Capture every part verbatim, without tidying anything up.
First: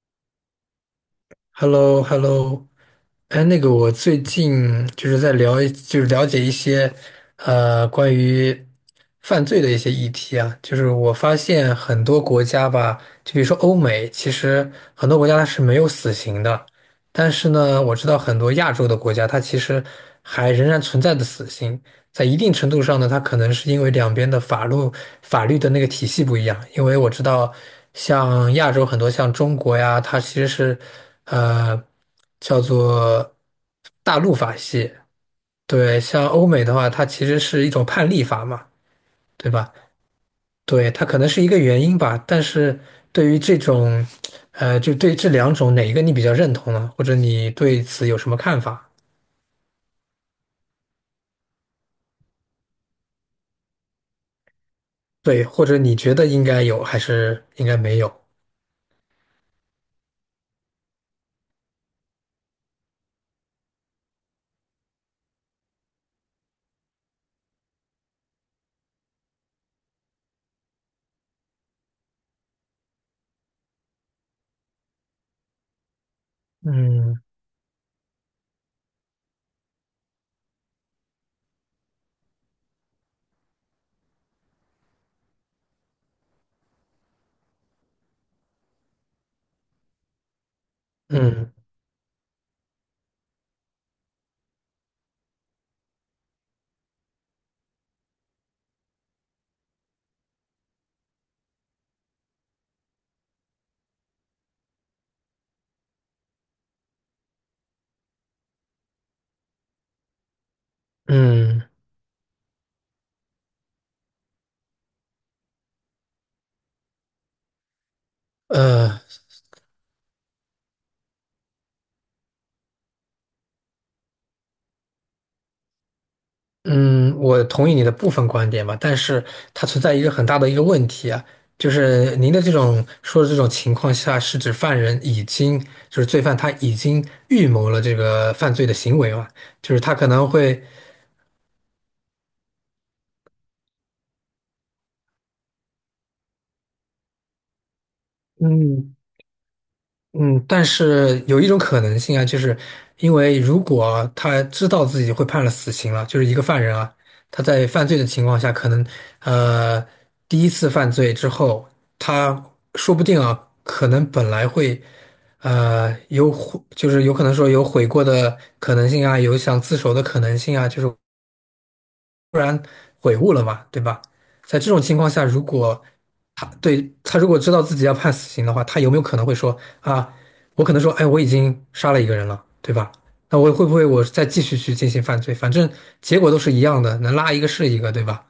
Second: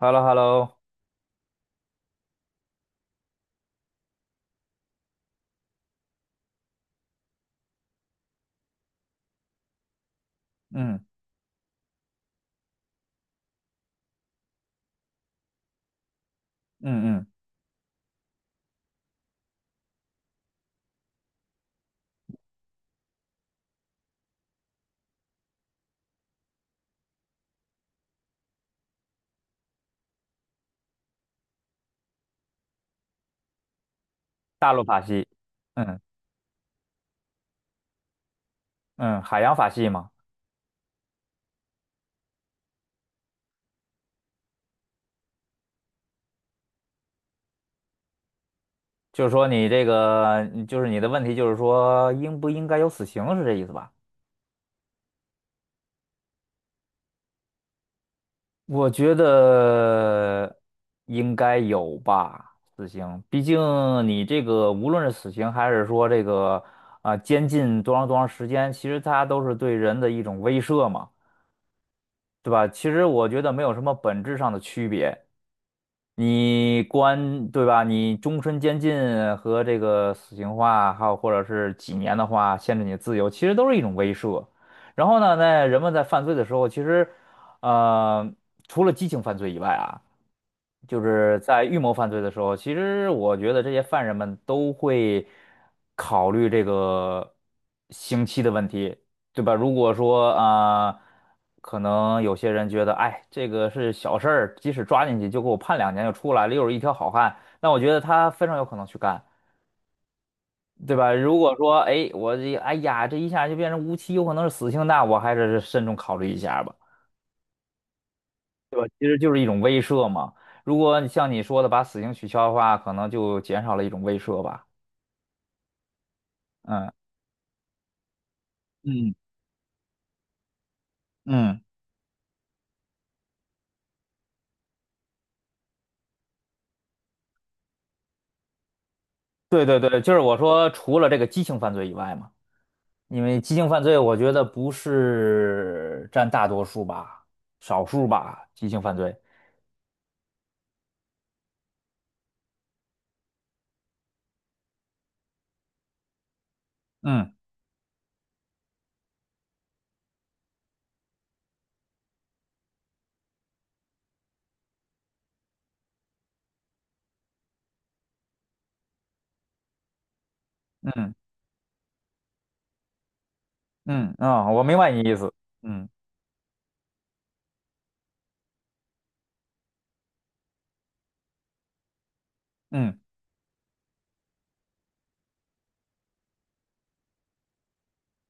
h e l l o h e l l o h e l l o h e l l o 哎，那个，我最近就是在聊一就是了解一些，呃，关于犯罪的一些议题啊。就是嗯我发现很多国家吧，就比如说欧美，其实很多国家它是没有死刑的，嗯嗯，但是呢，我知道很多亚洲的国家，它其实还仍然存在的死刑。在一定程度上呢，它可能是因为两边的法律法律的那个体系不一样。因为我知道，像亚洲很多像中国呀，它其实是呃叫做大陆法大陆系。法系，嗯对，像欧美的话，它其实是一种判例法嘛，嗯，海对洋法吧？系嘛。对，它可能是一个原因吧。但是对于这种呃，就对这两种哪一个你比较认同呢？或者你对此有什么看法？就是说你这个，你就是你的问题，就是说应不应该有死刑，是这意思吧？对，或者你觉得应该有还是应该没有？我觉得应该有吧，死刑，毕竟你这个无论是死刑还是说这个啊、监禁多长多长时间，其实它都是对人的一种威慑嘛，对吧？其实我觉得没有什么本质上的区别。你嗯。关，对吧？你终身监禁和这个死刑化，还有或者是几年的话，限制你的自由，其实都是一种威慑。然后呢，在人们在犯罪的时候，其实，呃，除了激情犯罪以外啊。就是嗯在预谋犯罪的时候，其实我觉得这些犯人们都会考虑这个刑期的问题，对吧？如果说啊、呃可能有些人觉得，哎，这个是小事儿，即使抓进去就给我判两年就出来了，又是一条好汉，那我觉得他非常有可能去干，对吧？如果嗯，说，哎，我这，哎呀，这一下就变成无期，有可能是死刑，那我还是慎重考虑一下吧。呃其实就是一种威慑嘛。如果你像你说的把死刑取消的话，可能就减少了一种威慑吧。嗯嗯，我同意你的部分观点吧，但嗯是它存在一个很大的一个问题啊，嗯，就是您的这种说的这种情况下，是指犯人已经就是罪犯他已经预谋了这个犯罪的行为嘛，对就对是他对，可就是能我会。说除了这个激情犯罪以外嘛，因为激情犯罪我觉得不是占大多数吧，少数吧，激情嗯。犯罪。嗯，但是有一种可能性啊，就是因为如果他知道自己会判了死刑了，就是一个犯人啊，嗯他在犯罪的情况下，可能呃第一次犯罪之后，他说不定啊，可能本来会呃有悔，就是有可能说有悔过的可能性啊，有想自首的可能性啊，就是嗯悔悟了嘛，对吧？嗯啊，在我这明种白情你况意下，思。如果嗯对，他如果知道自己要判死刑的话，他有没有可能会说啊，我可能说，哎，我已经杀了一个人了，对吧？嗯。那我会不会我再继续去进行犯罪？反正结果都是一样的，能拉一个是一个，对吧？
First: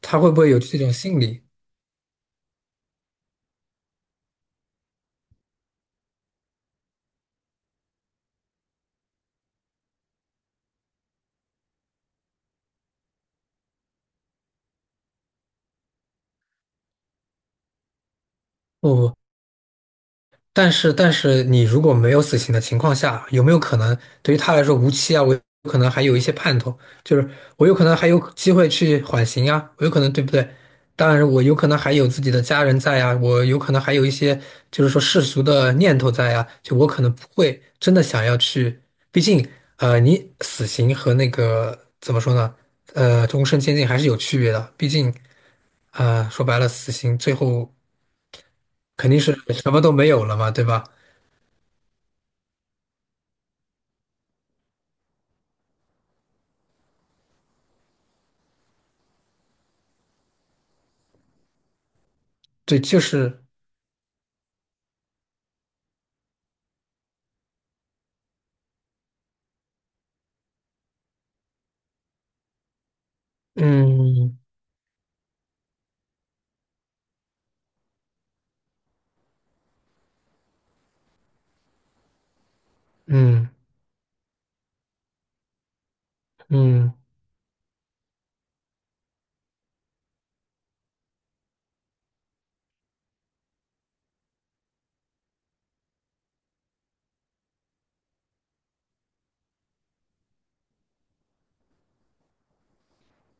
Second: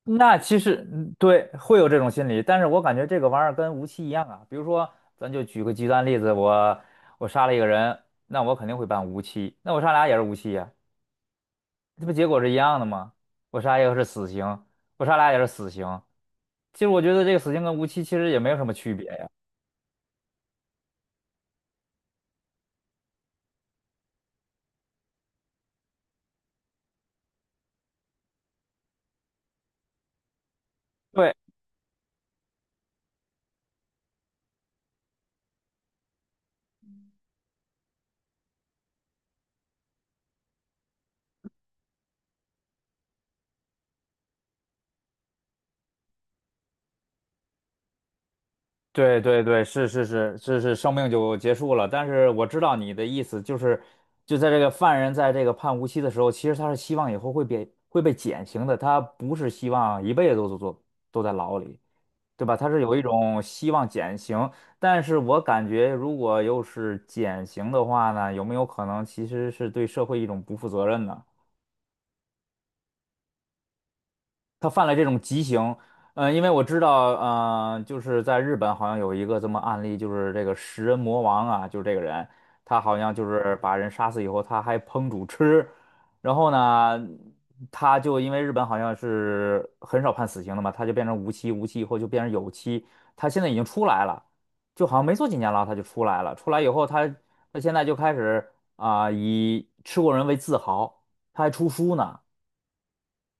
他会不那会有其这实，种嗯心理？对，会有这种心理，但是我感觉这个玩意儿跟无期一样啊。比如说，咱就举个极端例子，我我杀了一个人，那我肯定会判无期，那我杀俩也是无期呀、这不结果是一样的吗？我杀一个是死刑，我杀俩也是死刑。其实我觉得这个死刑跟无期其实也没有什么区不别不，呀。但是，但是你如果没有死刑的情况下，有没有可能对于他来说无期啊？我有可能还有一些盼头，就是我有可能还有机会去缓刑啊，我有可能对不对？当然，对。我有可能还有自己的家人在啊，我有可能还有一些就是说世俗的念头在啊，就我可能不会真的想要去，毕竟呃，你死刑和那个怎么说呢？呃，终身监禁还是有区别的，毕竟呃，说白了，死刑最后肯对定是对对，什么是都是没有了是嘛，是对是，吧？生命就结束了。但是我知道你的意思，就是就在这个犯人在这个判无期的时候，其实他是希望以后会被会被减刑的，他不是希望一辈子都都都都在牢里，对吧？他对，是有就一是，种希望减刑，但是我感觉如果又是减刑的话呢，有没有可能其实是对社会一种不负责任呢？嗯他犯了这种极刑，呃，因为我知道，呃，就是在日本好像有一个这么案例，就是这个食人魔王啊，就是这个人，他好像就嗯是把人杀死以后，他还烹煮吃，然后嗯呢，他就因为日本好像是很少判死刑的嘛，他就变成无期，无期以后就变成有期，他现在已经出来了，就好像没坐几年牢他就出来了，出来以后他他现在就开始啊、以吃过人为自豪，他还出书呢。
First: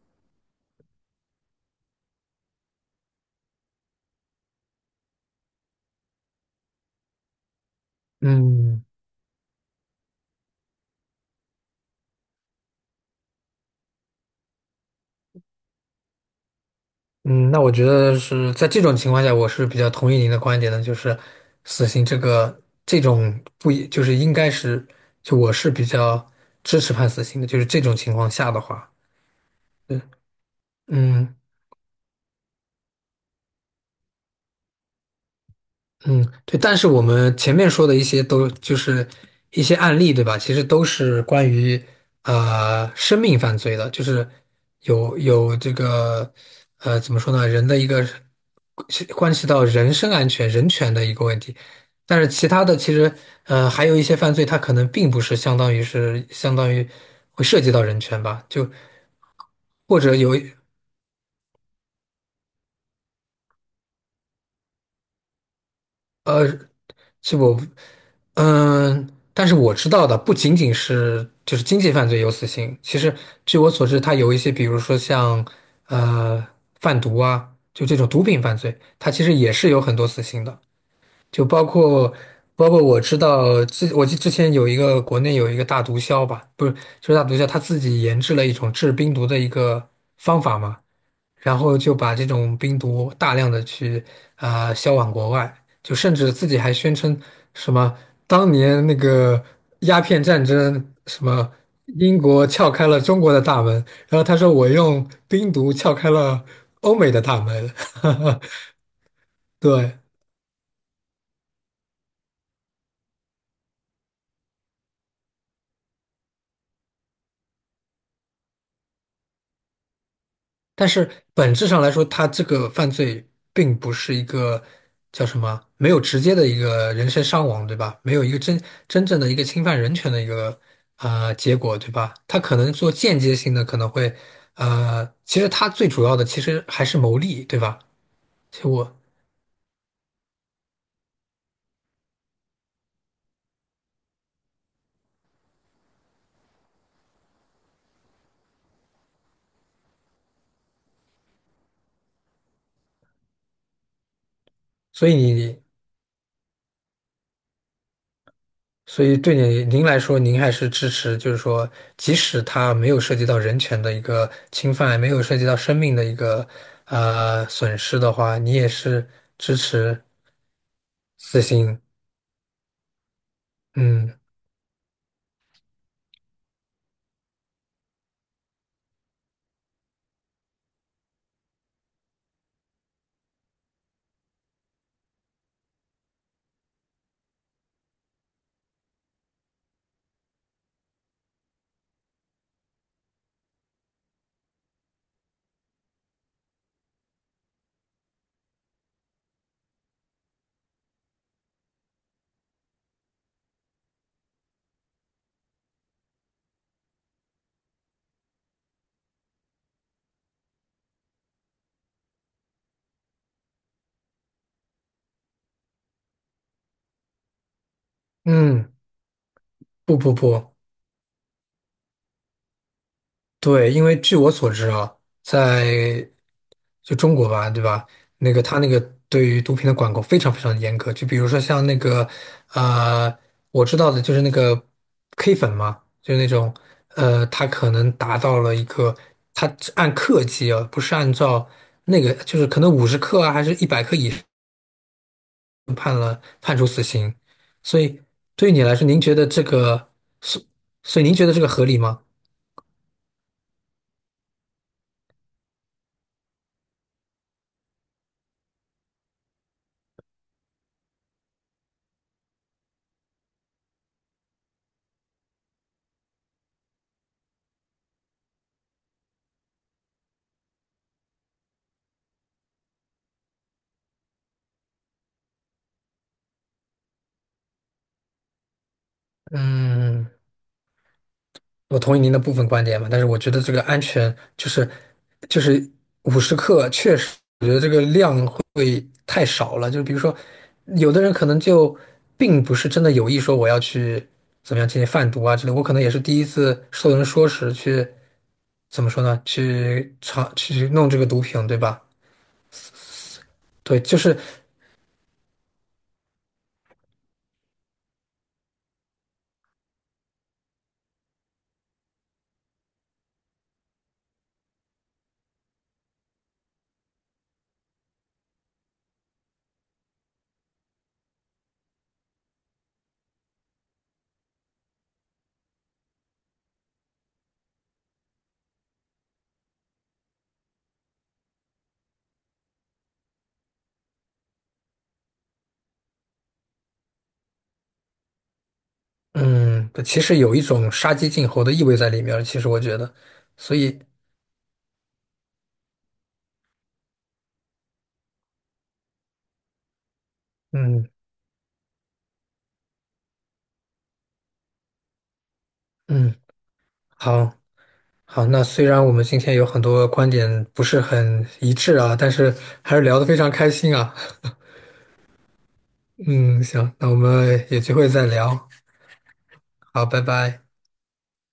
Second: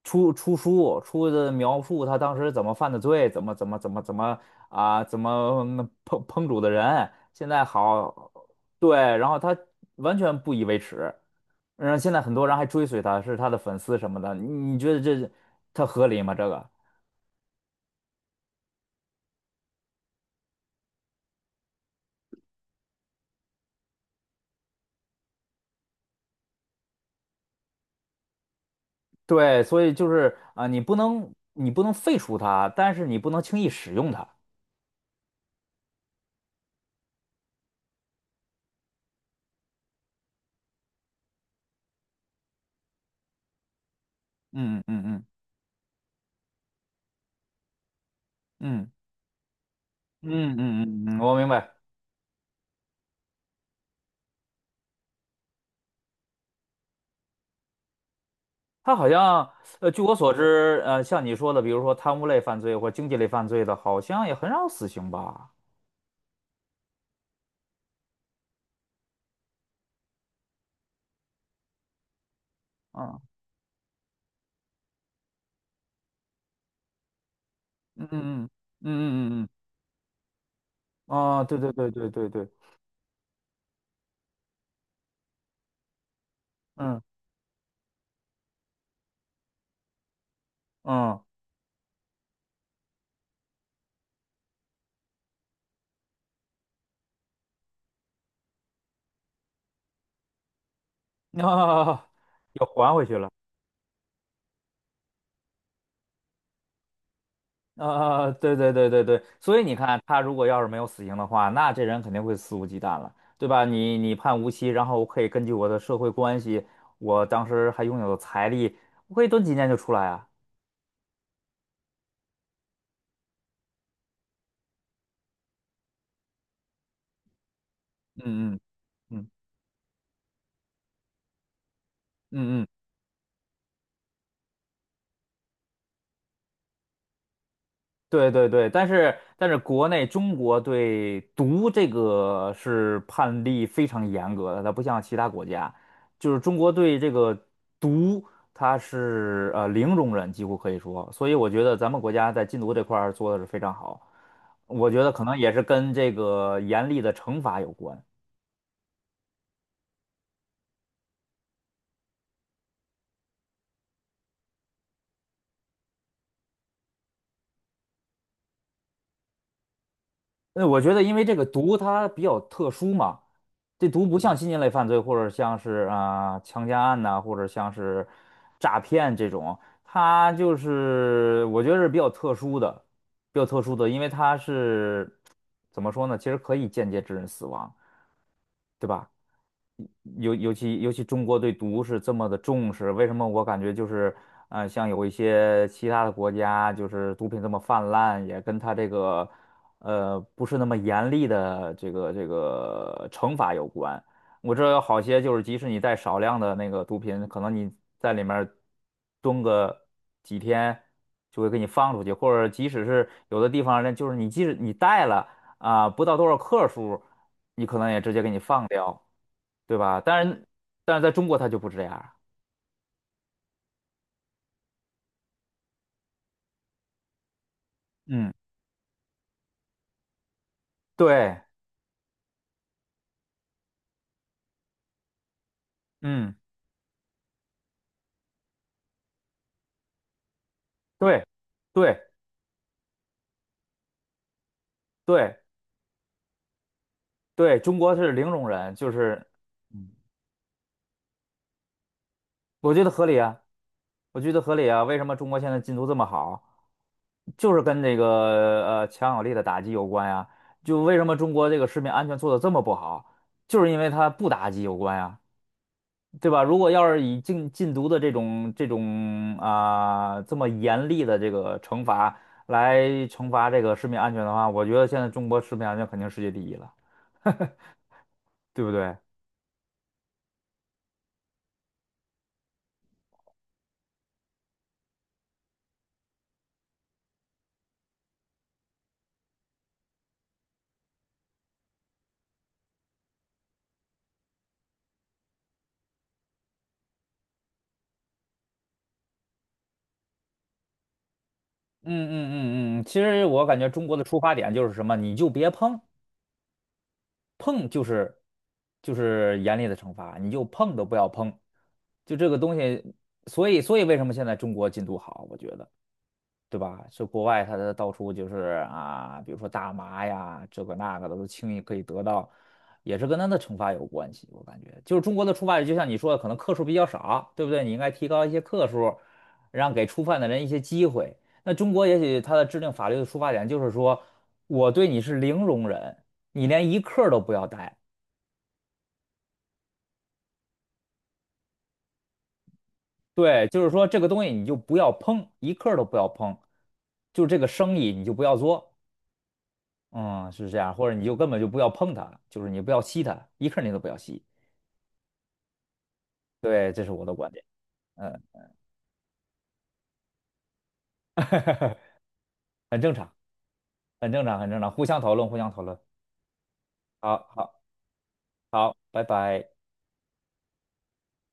出出书，出的描述他当时怎么犯的罪，怎么怎么怎么怎么啊，怎么嗯烹烹煮的人，现在好，嗯对，然后他完全不以为耻，然后现在很多人还追随他，是他的粉丝什么的，你你觉得这他合理吗？这个？嗯，那我觉得是在这种情况下，我是比较同意您的观点的，就是死刑这个这种不一就是应该是，就我是比较支持判死刑的，就是这种情况下的话，对，所以嗯就是啊，你不能嗯。你不能废除他，但是你不能轻易使用它。嗯，对，但是我们前面说的一些都就是一些案例，对吧？其实都是关于呃生命犯罪的，就是嗯嗯有嗯有这个呃怎么说呢，人的一个嗯关系到人身安全、嗯人嗯权的嗯一嗯嗯，个我问明题。白。但是其他的其实呃还有一些犯罪，它可能并不是相当于是相当于会涉及到人权吧，就他好像，呃，或据我者所有知，呃，像你说的，比如说贪污类犯罪或经济类犯罪的，好像也很少死刑吧？呃是我，嗯，但是我知道的不仅仅是就是经济犯罪有死刑，其实嗯据我所知，它有一些，比如说像呃贩毒啊，就这嗯种毒品嗯犯罪，嗯它其实嗯嗯也是有很多死刑的，嗯，啊，就对包对对对括对对，包括我知道之我记之前有一个国内有一个大毒枭吧，不是嗯就是大毒枭他自己研制了一种制冰毒的一个方法嘛。嗯，然后就把这种冰毒大量的去啊、销往国外，就甚至自己还宣称什么当年那个鸦片战争，什 么啊，英国又撬开还了回去中了。国的大门，然后他说我用冰毒撬开了欧美的大门，啊，对对对对对，所 以你对。看，他如果要是没有死刑的话，那这人肯定会肆无忌惮了，对吧？你你判无期，然后我可以根据我的社会关系，我当时还拥有财力，我可以蹲几年就出来啊。但是本质上来说，他这个犯罪并不是一个叫什么，没有直接的一个人身伤亡，对吧？没有一个嗯嗯真真正嗯的一个侵犯人权的一个啊结果，对吧？他可嗯嗯能做间接性的，可能会呃，其实他最主要的其实还是牟利，对吧？对对其实对，但我，是但是国内中国对毒这个是判例非常严格的，它不像其他国家，就是中国对这个毒它是呃零容忍，几乎可以说，所以我觉得咱们国家在禁毒这块儿做的是非常好，我觉所得以可能也是你。跟这个严厉的惩罚有关。所以对你您来说，您还是支持，就是说，即使它没有涉及到人权的一个侵犯，没有涉及到生命的一个呃损失的话，你也是支持呃，我觉得因为这死个毒刑。它比较特殊嘛，这毒不嗯像嗯新型类犯罪或者像是啊、强奸案呐、或者像是诈骗这种，它就是我觉得是比较特殊的，比较特殊的，因为它是怎么说呢？其实可以间接致人死亡，对吧？尤尤其尤其中国对毒是这么的重视，为什么我感觉就是，呃，像有一些其他的国家，就是毒品这么泛滥，也跟它这个，呃，不是那么严厉的这个这个惩罚有关。我知道有好些就是，即使你带少量的那个毒品，可能你在里面蹲个几天，就会给你放出去，或者即使是有的地方呢，就是你即使你带了啊，不到多少克数，你可能也直接给你放嗯，掉。对不吧？不但是，不。但是在中国它就不这样儿对，因为据我所知啊，在就中国吧，对吧？嗯那个他那个对于毒品的管控非常非常严格，就比如说对像那个呃，我知道的就是那个 K 粉嘛，就是那嗯种呃，他可能达到了一个，他按克计啊，不是按对照那对个，就是可能五十克啊，还是一百克以上对判处死刑。对，中所国以是零容对于你忍，来说，就您觉是得这个，所所以您觉得这个合理吗？我觉得合理啊，我觉得合理啊。为什么中国现在进度这么好，就是跟这个呃强有力的打击有关呀？就为什么中国这个食品安全做的这么不好，就是因为它不打击有关呀。对吧？如果要是以禁禁毒的这种这种啊、这么严厉的这个惩罚来惩罚这个食品安全的话，我觉得现在中国食品安全肯定世界第一了，对不对？嗯。我同意您的部分观点嘛，但是我觉得这个安全就是就是五十克，确实我觉得这个量会太少了。就比如说，有的人可能就并不是真的有意说我要去怎么样进行贩毒啊之类，我可能也是第一次受人说时去怎么说呢？去尝去弄这个毒品，对吧？嗯嗯嗯嗯，其实我感觉对，中国就的是出发点就是什么，你就别碰，碰就是就是严厉的惩罚，你就碰都不要碰，就这个东西，所以所以为什么现在中国禁毒好，我觉得。对吧？这国外他的到处就是啊，比如说大麻呀，这个那个的都轻易可以得到，也是跟他的惩罚有关系。我感觉，就是中国的触点，就像你说的，可能克数比较少，对不对？你应该提高一些克数，让给触犯的人一些机会。那中国也许它的制定法律的出发点就是说，我对你是零容忍，你连一克儿都不要带。嗯，其实有一种杀鸡儆猴的意味在里面儿其实我觉得，对，所就是以说这个东西你就不要碰，一克儿都不要碰，就这个生意你就不要做。嗯，是这样，嗯或者你就根本就不要碰它，就是你不要吸它，一刻你都不要吸。嗯，对，这是我的观好。点。嗯，好，那虽然我们今天有很多观点不是很一致 啊，但是还很是正聊得常，非常开心啊。很正常，很正常，互相讨论，互相讨论。嗯，行，那我好，们有好，机会再聊。好，拜拜。好，拜拜。